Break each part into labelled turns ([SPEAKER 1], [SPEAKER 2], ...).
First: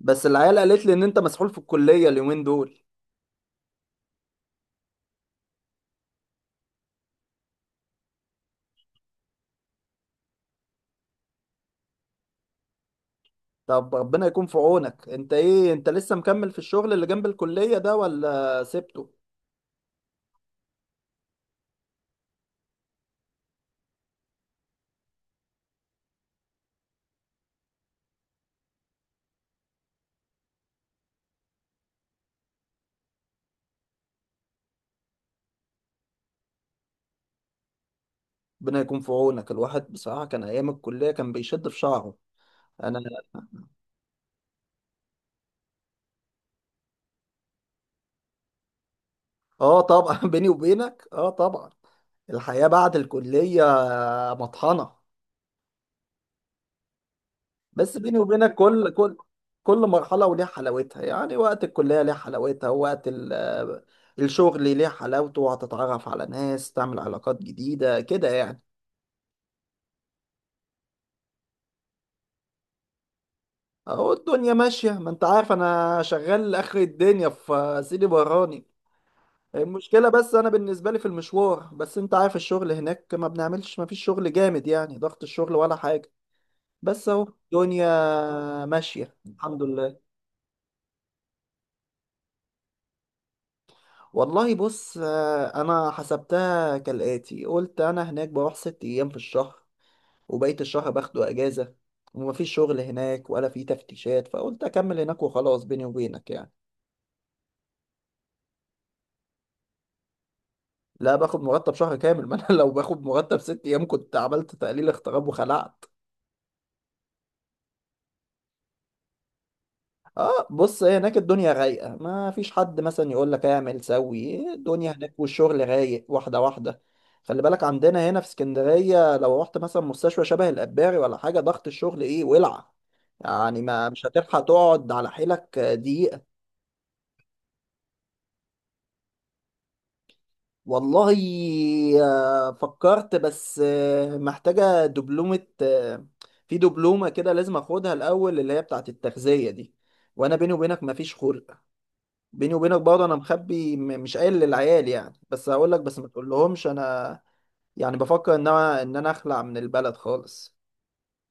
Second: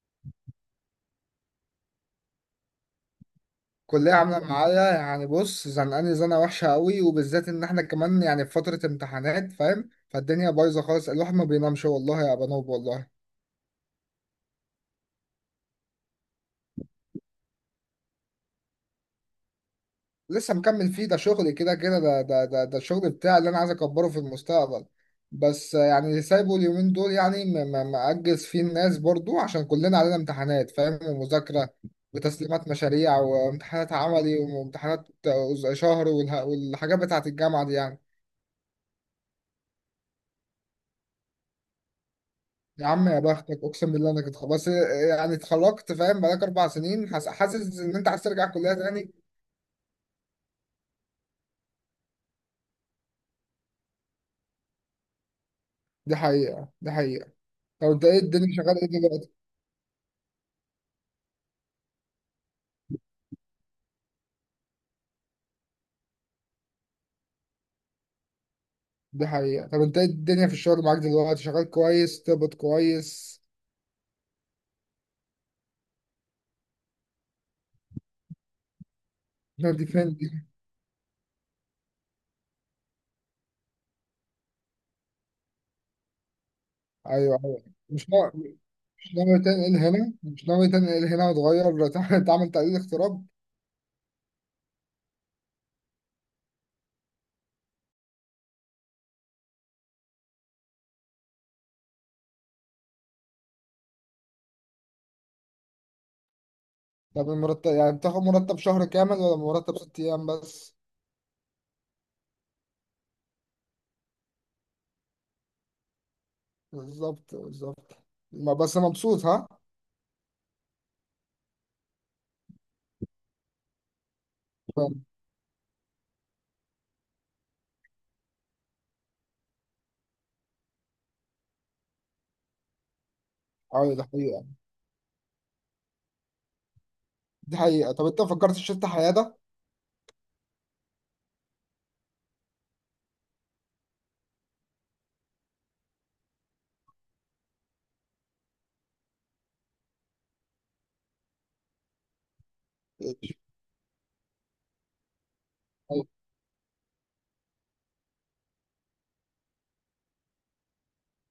[SPEAKER 1] بس العيال قالت لي ان انت مسحول في الكلية اليومين دول.
[SPEAKER 2] كلية عاملة معايا يعني بص، زنقاني زنقة وحشة قوي، وبالذات إن إحنا كمان يعني في فترة امتحانات فاهم. فالدنيا بايظة خالص، الواحد ما بينامش والله يا بنوب والله.
[SPEAKER 1] طب ربنا يكون في عونك. انت ايه، انت لسه مكمل في الشغل اللي جنب الكلية ده ولا سبته؟
[SPEAKER 2] لسه مكمل فيه، ده شغل كده كده، ده الشغل بتاعي اللي أنا عايز أكبره في المستقبل. بس يعني سايبه اليومين دول يعني مأجز فيه الناس برضو عشان كلنا علينا امتحانات فاهم، ومذاكرة وتسليمات مشاريع وامتحانات عملي وامتحانات شهر والحاجات بتاعة الجامعة دي يعني.
[SPEAKER 1] ربنا يكون في عونك. الواحد بصراحة كان ايام الكلية كان بيشد في شعره.
[SPEAKER 2] يا
[SPEAKER 1] انا
[SPEAKER 2] عم يا بختك، اقسم بالله انا كنت خلاص يعني اتخرجت فاهم، بقالك 4 سنين حاسس ان انت عايز ترجع كليه تاني.
[SPEAKER 1] اه طبعا بيني وبينك اه طبعا. الحياة بعد الكلية مطحنة.
[SPEAKER 2] دي حقيقه دي حقيقه. طب
[SPEAKER 1] بس
[SPEAKER 2] انت
[SPEAKER 1] بيني
[SPEAKER 2] ايه الدنيا
[SPEAKER 1] وبينك،
[SPEAKER 2] شغال ايه
[SPEAKER 1] كل كل
[SPEAKER 2] دلوقتي؟
[SPEAKER 1] كل مرحلة وليها حلاوتها، يعني وقت الكلية ليه حلاوتها ووقت الشغل ليه حلاوته، وهتتعرف على ناس تعمل علاقات جديدة كده يعني.
[SPEAKER 2] دي حقيقه. طب انت ايه الدنيا في الشغل معاك دلوقتي، شغال كويس، تقبض كويس؟
[SPEAKER 1] اهو الدنيا ماشية، ما انت عارف انا شغال اخر الدنيا في سيدي براني.
[SPEAKER 2] نو، دي فين
[SPEAKER 1] المشكلة
[SPEAKER 2] دي؟
[SPEAKER 1] بس انا بالنسبة لي في المشوار، بس انت عارف الشغل هناك ما بنعملش، ما فيش شغل جامد يعني، ضغط الشغل ولا حاجة. بس اهو
[SPEAKER 2] ايوه ايوه.
[SPEAKER 1] الدنيا
[SPEAKER 2] مش نا...
[SPEAKER 1] ماشية الحمد لله.
[SPEAKER 2] مش ناوي تنقل هنا وتغير، تعمل تقليل اغتراب؟
[SPEAKER 1] والله بص، انا حسبتها كالآتي. قلت انا هناك بروح 6 ايام في الشهر، وبقية الشهر باخده اجازة، ومفيش شغل هناك ولا في تفتيشات، فقلت اكمل هناك وخلاص بيني وبينك يعني.
[SPEAKER 2] طب المرتب يعني بتاخد مرتب شهر كامل ولا مرتب 6 ايام بس؟
[SPEAKER 1] لا باخد مرتب شهر كامل، ما انا لو باخد مرتب 6 ايام كنت عملت تقليل اغتراب وخلعت.
[SPEAKER 2] بالظبط بالظبط. بس مبسوط ها؟
[SPEAKER 1] اه بص، هي هناك الدنيا رايقه، ما فيش حد مثلا يقول لك اعمل سوي، الدنيا
[SPEAKER 2] فاهم.
[SPEAKER 1] هناك والشغل رايق واحده واحده. خلي بالك عندنا هنا في اسكندريه لو رحت مثلا مستشفى شبه الاباري ولا حاجه، ضغط الشغل ايه، ولع يعني، ما
[SPEAKER 2] ايوه ده
[SPEAKER 1] مش هتلحق
[SPEAKER 2] حقيقة.
[SPEAKER 1] تقعد على حيلك دقيقه.
[SPEAKER 2] دي حقيقة. طب انت فكرت في شفت حياة ده؟
[SPEAKER 1] والله فكرت. بس محتاجة دبلومة في دبلومة كده لازم اخدها الأول، اللي هي بتاعة التغذية دي، وانا بيني وبينك مفيش خلق. بيني وبينك برضه انا مخبي، مش قايل للعيال يعني، بس هقول لك، بس ما تقولهمش. انا يعني بفكر ان انا اخلع من البلد خالص.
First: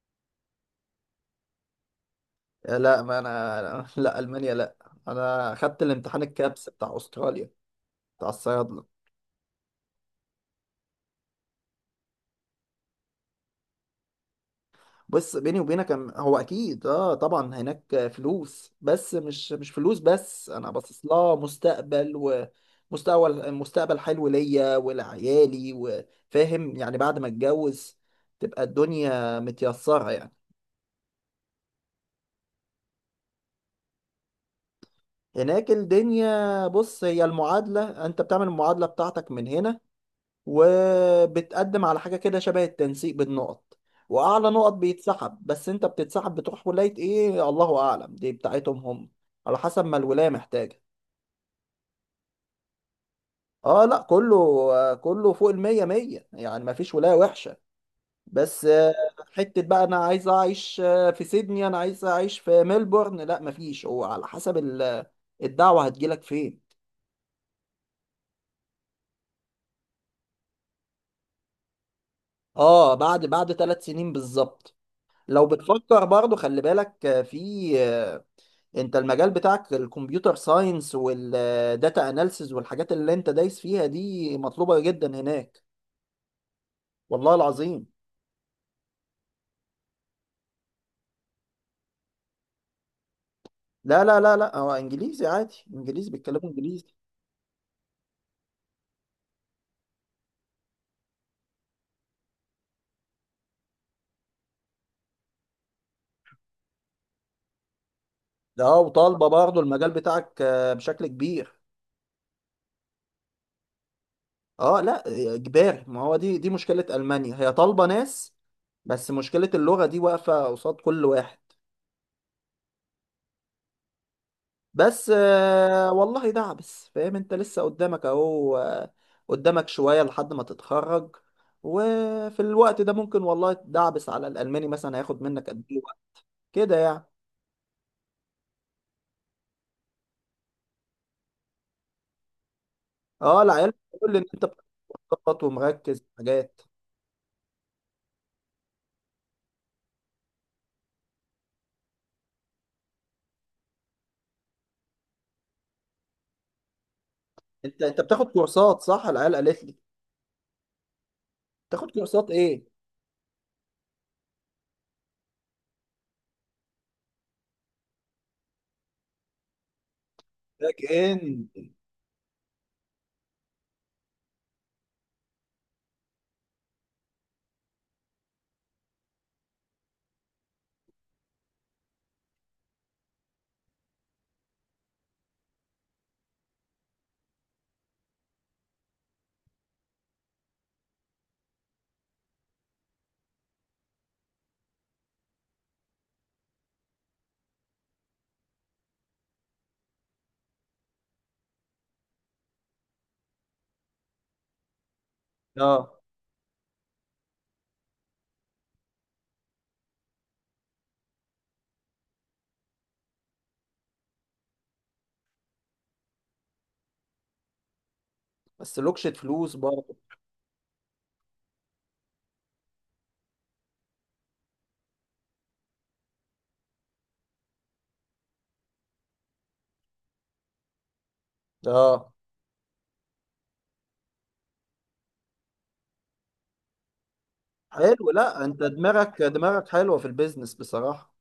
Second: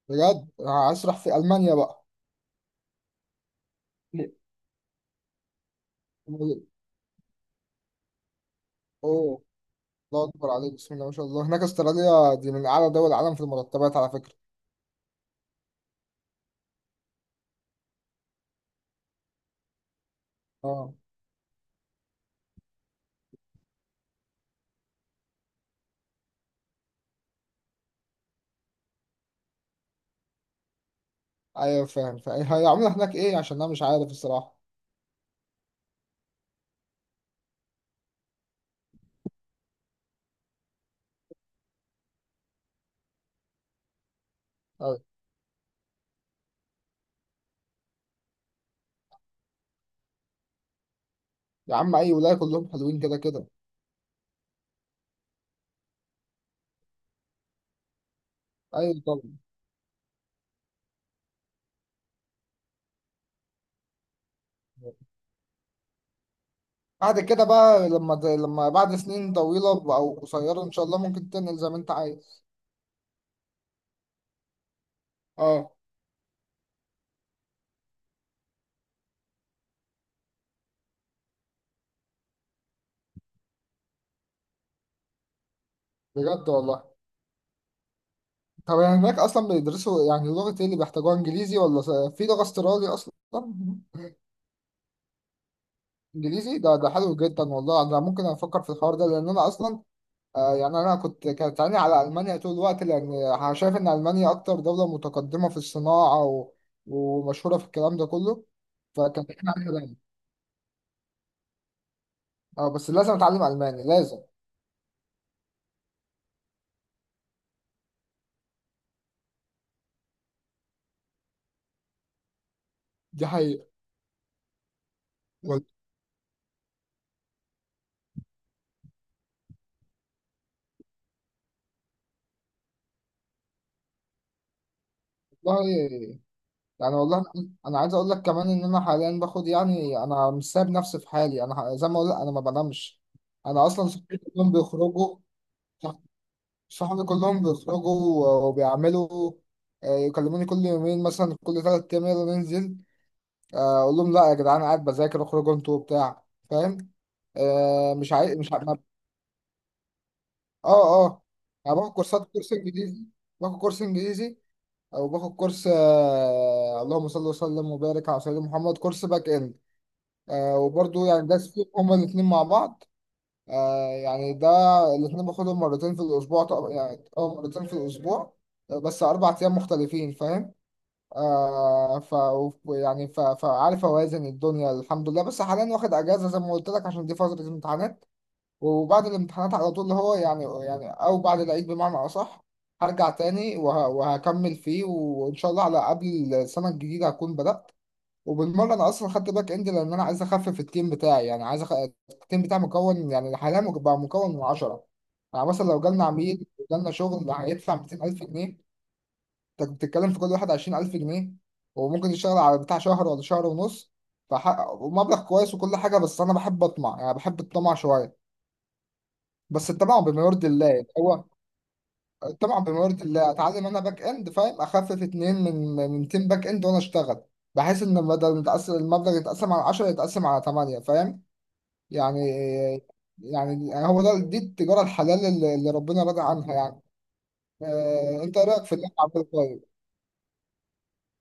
[SPEAKER 2] بجد، هشرح في ألمانيا بقى؟
[SPEAKER 1] لا ما انا لا ألمانيا لا. انا خدت الامتحان الكابس بتاع استراليا، بتاع الصيادلة.
[SPEAKER 2] اوه، الله أكبر عليك، بسم الله ما شاء الله. هناك استراليا دي من أعلى دول العالم في المرتبات على فكرة.
[SPEAKER 1] بص بيني وبينك، هو اكيد اه طبعا هناك فلوس، بس مش فلوس، بس انا
[SPEAKER 2] اه،
[SPEAKER 1] باصص لها مستقبل. ومستقبل، مستقبل حلو ليا ولعيالي، وفاهم يعني، بعد ما اتجوز تبقى الدنيا متيسرة يعني.
[SPEAKER 2] ايوه فاهم. فهي عاملة هناك ايه؟ عشان انا مش عارف الصراحة.
[SPEAKER 1] هناك الدنيا بص، هي المعادلة انت بتعمل المعادلة بتاعتك من هنا، وبتقدم على حاجة كده شبه التنسيق بالنقط، وأعلى نقط
[SPEAKER 2] أيوة.
[SPEAKER 1] بيتسحب. بس أنت بتتسحب بتروح ولاية إيه، الله أعلم، دي بتاعتهم هم، على حسب ما الولاية محتاجة.
[SPEAKER 2] يا عم، اي ولاية كلهم حلوين كده كده.
[SPEAKER 1] اه لا، كله كله فوق المية مية، يعني مفيش ولاية وحشة. بس
[SPEAKER 2] ايوه طبعا.
[SPEAKER 1] حتة بقى أنا عايز أعيش في سيدني، أنا عايز أعيش في ملبورن، لا مفيش، هو على حسب الدعوة هتجيلك فين.
[SPEAKER 2] بعد كده بقى، لما بعد سنين طويلة او قصيرة ان شاء الله ممكن تنقل زي ما انت عايز.
[SPEAKER 1] اه بعد 3 سنين بالظبط. لو
[SPEAKER 2] اه،
[SPEAKER 1] بتفكر برضو خلي بالك في، انت المجال بتاعك الكمبيوتر ساينس والداتا اناليسز والحاجات اللي انت دايس فيها دي مطلوبة جدا هناك،
[SPEAKER 2] بجد والله؟
[SPEAKER 1] والله العظيم.
[SPEAKER 2] طب يعني هناك اصلا بيدرسوا يعني لغة ايه اللي بيحتاجوها، انجليزي ولا في لغة استرالي اصلا؟
[SPEAKER 1] لا لا لا لا، هو انجليزي عادي، انجليزي، بيتكلموا
[SPEAKER 2] انجليزي؟ ده
[SPEAKER 1] انجليزي.
[SPEAKER 2] حلو جدا والله. انا ممكن افكر في الحوار ده، لان انا اصلا، يعني انا كانت عيني على المانيا طول الوقت، لان شايف ان المانيا اكتر دولة متقدمة في الصناعة ومشهورة في الكلام ده كله،
[SPEAKER 1] ده
[SPEAKER 2] فكان
[SPEAKER 1] وطالبة
[SPEAKER 2] عيني
[SPEAKER 1] برضه
[SPEAKER 2] عليها
[SPEAKER 1] المجال
[SPEAKER 2] دايما.
[SPEAKER 1] بتاعك بشكل كبير.
[SPEAKER 2] اه بس لازم اتعلم الماني لازم.
[SPEAKER 1] اه لا، اجباري، ما هو دي مشكلة المانيا، هي طالبة ناس، بس مشكلة اللغة دي واقفة قصاد كل واحد.
[SPEAKER 2] دي حقيقة
[SPEAKER 1] بس والله دعبس فاهم، انت لسه قدامك اهو قدامك شوية لحد ما تتخرج، وفي الوقت ده ممكن والله تدعبس على الألماني مثلا، هياخد منك قد
[SPEAKER 2] والله.
[SPEAKER 1] ايه وقت كده
[SPEAKER 2] يعني
[SPEAKER 1] يعني.
[SPEAKER 2] والله، انا عايز اقول لك كمان ان انا حاليا باخد، يعني انا مش سايب نفسي في حالي، انا زي ما اقول لك انا ما بنامش.
[SPEAKER 1] اه
[SPEAKER 2] انا
[SPEAKER 1] العيال
[SPEAKER 2] اصلا
[SPEAKER 1] بتقول
[SPEAKER 2] صحابي
[SPEAKER 1] لي ان انت
[SPEAKER 2] كلهم
[SPEAKER 1] بتاخد
[SPEAKER 2] بيخرجوا.
[SPEAKER 1] كورسات ومركز
[SPEAKER 2] صح-
[SPEAKER 1] في حاجات.
[SPEAKER 2] صحابي كلهم بيخرجوا وبيعملوا، يكلموني كل يومين مثلا كل 3 ايام يلا ننزل، اقول لهم لا يا جدعان، قاعد بذاكر، اخرجوا انتوا وبتاع، فاهم.
[SPEAKER 1] انت انت
[SPEAKER 2] مش
[SPEAKER 1] بتاخد
[SPEAKER 2] عايز مش ع- ما-
[SPEAKER 1] كورسات صح، العيال قالت لي.
[SPEAKER 2] اه اه. انا
[SPEAKER 1] بتاخد
[SPEAKER 2] باخد كورسات،
[SPEAKER 1] كورسات
[SPEAKER 2] كورس
[SPEAKER 1] ايه؟
[SPEAKER 2] انجليزي. باخد كورس انجليزي، او باخد كورس، اللهم صل وسلم وبارك على سيدنا محمد، كورس باك اند. آه،
[SPEAKER 1] باك
[SPEAKER 2] وبرضو يعني
[SPEAKER 1] اند.
[SPEAKER 2] داس فيهم هما الاتنين مع بعض. آه يعني ده، الاتنين باخدهم مرتين في الأسبوع طبعا، يعني أو مرتين في الأسبوع، بس 4 أيام مختلفين فاهم. آه ف يعني فعارف أوازن الدنيا الحمد لله. بس حاليا واخد أجازة زي ما قلت لك، عشان دي فترة امتحانات. وبعد الامتحانات على طول اللي هو يعني، أو بعد العيد بمعنى أصح، هرجع تاني وهكمل فيه، وإن شاء الله على قبل السنة الجديدة هكون بدأت. وبالمره انا اصلا خدت باك اند، لان انا عايز اخفف التيم بتاعي، يعني عايز التيم بتاعي مكون يعني حاليا، بقى مكون من 10. يعني مثلا لو
[SPEAKER 1] اه
[SPEAKER 2] جالنا عميل وجالنا شغل هيدفع 200000 جنيه، انت بتتكلم في كل واحد 20000 جنيه، وممكن يشتغل على بتاع شهر ولا شهر ونص. ومبلغ كويس وكل حاجه، بس انا بحب اطمع، يعني بحب الطمع شويه،
[SPEAKER 1] بس لوكشة فلوس
[SPEAKER 2] بس
[SPEAKER 1] برضه.
[SPEAKER 2] الطمع بما يرضي الله. هو طبعا بمرض الله، اتعلم انا باك اند فاهم، اخفف اتنين من تيم باك اند وانا اشتغل، بحيث ان بدل متقسم المبلغ يتقسم على 10 يتقسم على 8، فاهم.
[SPEAKER 1] اه
[SPEAKER 2] يعني، هو ده، دي التجاره الحلال اللي ربنا راضي عنها يعني.
[SPEAKER 1] حلو،
[SPEAKER 2] انت
[SPEAKER 1] لا
[SPEAKER 2] إيه
[SPEAKER 1] انت
[SPEAKER 2] رايك في اللي أنا عبد
[SPEAKER 1] دماغك
[SPEAKER 2] القادر؟
[SPEAKER 1] دماغك حلوة في البيزنس بصراحة.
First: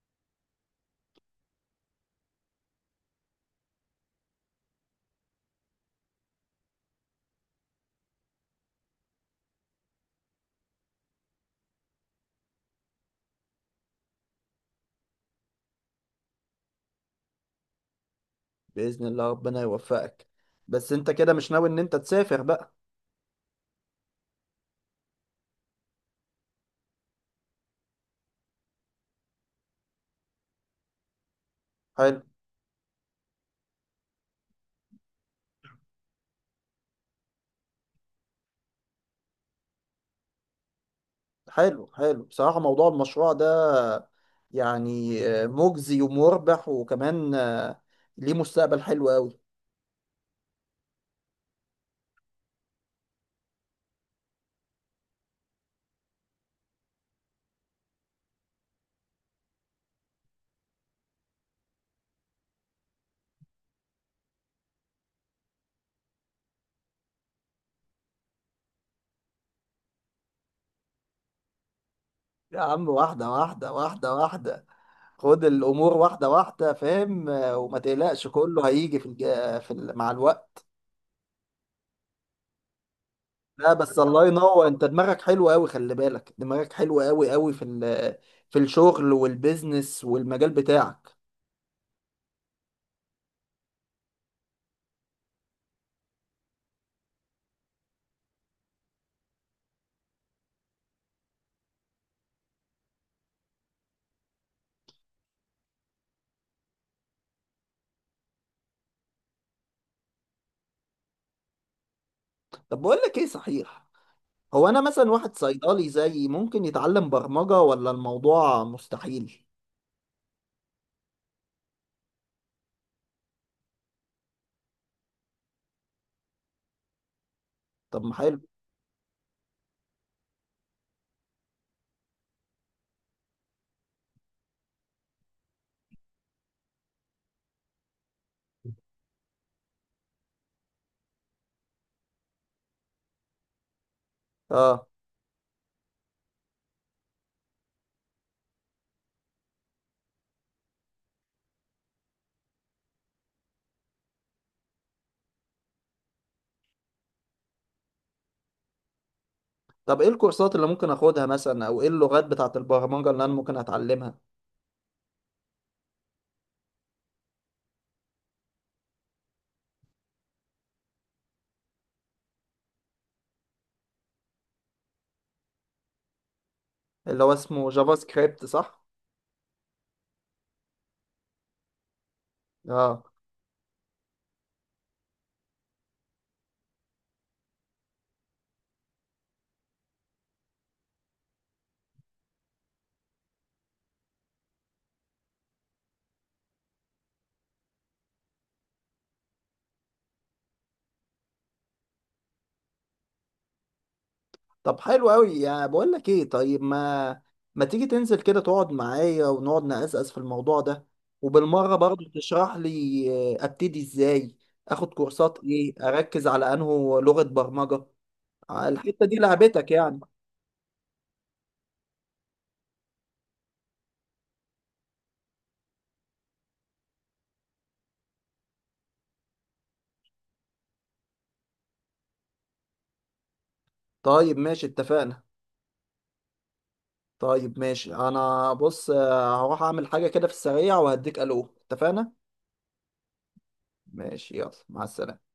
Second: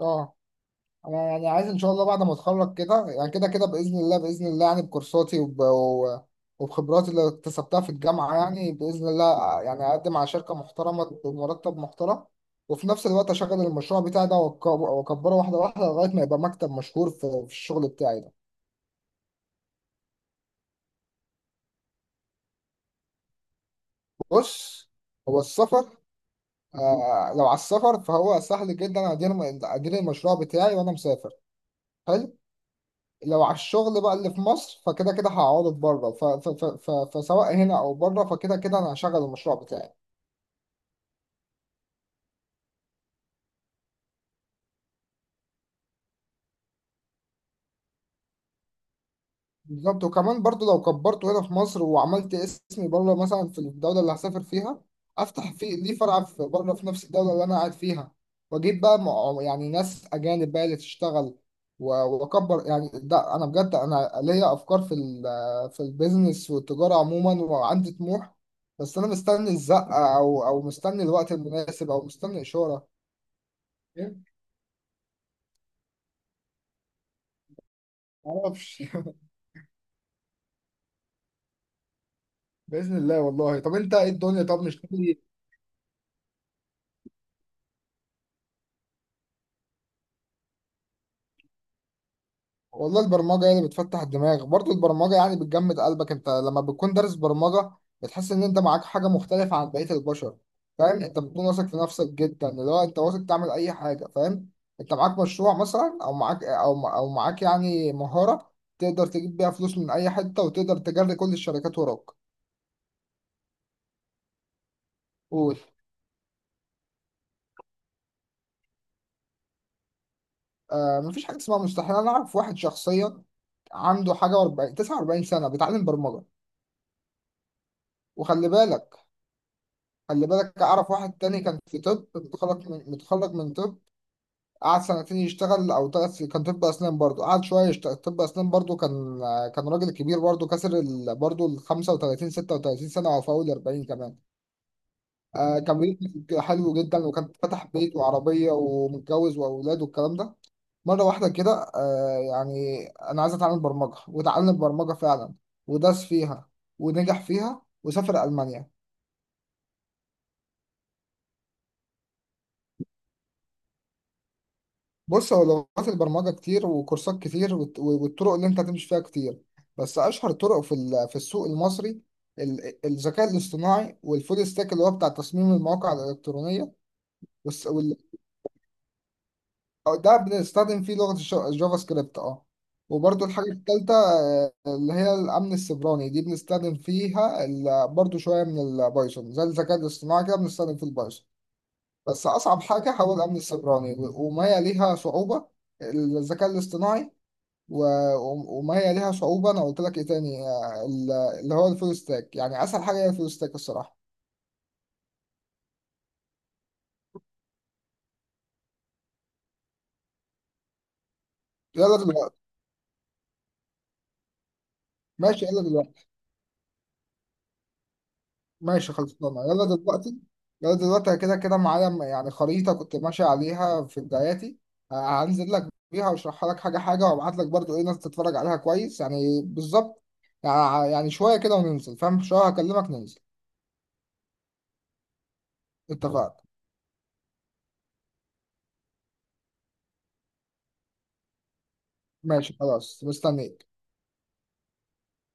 [SPEAKER 2] اه. انا يعني عايز ان شاء الله بعد ما اتخرج كده، يعني كده كده باذن الله باذن الله، يعني بكورساتي وبخبراتي اللي اكتسبتها في الجامعه يعني، باذن الله يعني اقدم على شركه محترمه بمرتب محترم. وفي نفس الوقت اشغل المشروع بتاعي ده، واكبره واحده واحده لغايه ما يبقى مكتب مشهور في الشغل بتاعي ده.
[SPEAKER 1] بإذن الله ربنا يوفقك. بس انت كده مش ناوي ان انت تسافر بقى؟
[SPEAKER 2] بص، هو السفر آه، لو على السفر فهو سهل جدا. ادير المشروع بتاعي وانا مسافر.
[SPEAKER 1] حلو،
[SPEAKER 2] حلو؟ لو على الشغل بقى اللي في مصر، فكده كده هعوض بره، فسواء هنا او بره فكده كده انا هشغل المشروع بتاعي.
[SPEAKER 1] حلو، حلو بصراحة. موضوع المشروع ده يعني مجزي ومربح، وكمان ليه مستقبل حلو قوي.
[SPEAKER 2] بالظبط. وكمان برضو لو كبرته هنا في مصر وعملت اسمي بره، مثلا في الدولة اللي هسافر فيها افتح في ليه فرع في بره، في نفس الدولة اللي انا قاعد فيها، واجيب بقى يعني ناس اجانب بقى اللي تشتغل و- واكبر. يعني ده انا بجد، انا ليا افكار في البيزنس والتجارة عموما، وعندي طموح. بس انا مستني الزقة، او مستني الوقت المناسب، او مستني
[SPEAKER 1] يا
[SPEAKER 2] اشارة.
[SPEAKER 1] عم واحدة واحدة، واحدة
[SPEAKER 2] إيه؟
[SPEAKER 1] واحدة، خد الأمور واحدة واحدة فاهم، وما تقلقش، كله
[SPEAKER 2] معرفش
[SPEAKER 1] هيجي في الج... في ال... مع الوقت.
[SPEAKER 2] بإذن الله والله.
[SPEAKER 1] لا
[SPEAKER 2] طب انت
[SPEAKER 1] بس،
[SPEAKER 2] ايه
[SPEAKER 1] الله
[SPEAKER 2] الدنيا، طب
[SPEAKER 1] ينور، انت
[SPEAKER 2] مش ناوي؟
[SPEAKER 1] دماغك حلوة قوي، خلي بالك دماغك حلوة قوي قوي في الشغل والبيزنس والمجال بتاعك.
[SPEAKER 2] والله البرمجة هي اللي بتفتح الدماغ برضه، البرمجة يعني بتجمد قلبك. انت لما بتكون دارس برمجة بتحس ان انت معاك حاجة مختلفة عن بقية البشر، فاهم. انت بتكون واثق في نفسك جدا، اللي هو انت واثق تعمل اي حاجة فاهم. انت معاك مشروع مثلا، او معاك، او معاك يعني مهارة تقدر تجيب بيها فلوس من اي حتة، وتقدر تجري كل الشركات وراك.
[SPEAKER 1] طب بقول لك ايه، صحيح، هو انا مثلا واحد
[SPEAKER 2] قول.
[SPEAKER 1] صيدلي زيي ممكن يتعلم برمجة، ولا الموضوع مستحيل؟
[SPEAKER 2] آه، مفيش حاجة اسمها مستحيل. انا اعرف واحد شخصيا عنده حاجة 40 49 سنة بيتعلم برمجة.
[SPEAKER 1] طب ما حلو.
[SPEAKER 2] وخلي بالك، خلي بالك أعرف واحد تاني كان في طب، متخرج متخرج من طب. قعد سنتين يشتغل أو 3 سنين، كان طب أسنان برضو. قعد شوية يشتغل طب أسنان برضو، كان راجل كبير برضو، كسر برضو ال 35 36 سنة أو فوق ال 40 كمان.
[SPEAKER 1] اه
[SPEAKER 2] آه كان بيت حلو جدا، وكان فتح بيت وعربية ومتجوز وأولاد والكلام ده. مرة واحدة كده آه، يعني أنا عايز أتعلم برمجة، وتعلم برمجة فعلا، ودرس فيها ونجح فيها، وسافر ألمانيا.
[SPEAKER 1] طب ايه الكورسات اللي ممكن اخدها مثلا، او ايه اللغات بتاعت البرمجة اللي انا ممكن اتعلمها؟
[SPEAKER 2] بص، هو لغات البرمجة كتير وكورسات كتير، والطرق اللي انت هتمشي فيها كتير. بس أشهر طرق في السوق المصري، الذكاء الاصطناعي، والفول ستاك اللي هو بتاع تصميم المواقع الإلكترونية،
[SPEAKER 1] اللي هو
[SPEAKER 2] والس-
[SPEAKER 1] اسمه جافا
[SPEAKER 2] وال-
[SPEAKER 1] سكريبت صح؟
[SPEAKER 2] أو ده بنستخدم فيه لغة الجافا سكريبت اه.
[SPEAKER 1] اه
[SPEAKER 2] وبرده الحاجة التالتة، اللي هي الأمن السيبراني، دي بنستخدم فيها برضو شوية من البايثون، زي الذكاء الاصطناعي كده بنستخدم فيه البايثون. بس أصعب حاجة هو الأمن السيبراني، وما هي ليها صعوبة الذكاء الاصطناعي وما هي ليها صعوبة. أنا قلت لك إيه تاني؟ اللي هو الفول ستاك. يعني أسهل حاجة هي الفول ستاك الصراحة.
[SPEAKER 1] طب حلو قوي يعني. بقول لك ايه، طيب ما تيجي تنزل كده تقعد معايا، ونقعد نقزقز في الموضوع ده، وبالمرة
[SPEAKER 2] يلا
[SPEAKER 1] برضه
[SPEAKER 2] دلوقتي.
[SPEAKER 1] تشرح لي ابتدي ازاي، اخد كورسات
[SPEAKER 2] ماشي يلا
[SPEAKER 1] ايه،
[SPEAKER 2] دلوقتي.
[SPEAKER 1] اركز على انه لغة برمجة.
[SPEAKER 2] ماشي
[SPEAKER 1] الحتة دي
[SPEAKER 2] خلصنا يلا
[SPEAKER 1] لعبتك يعني.
[SPEAKER 2] دلوقتي. يلا دلوقتي أنا كده كده معايا يعني خريطة كنت ماشي عليها في بداياتي، هنزل لك بيها وأشرحها لك حاجة حاجة، وأبعت لك برضو إيه ناس تتفرج عليها كويس، يعني بالظبط. يعني، شوية كده وننزل فاهم، شوية هكلمك ننزل.
[SPEAKER 1] طيب ماشي، اتفقنا.
[SPEAKER 2] اتفقنا.
[SPEAKER 1] طيب ماشي، انا بص هروح اعمل حاجة كده في السريع وهديك الو، اتفقنا.
[SPEAKER 2] ماشي خلاص مستنيك.
[SPEAKER 1] ماشي يلا، مع السلامة.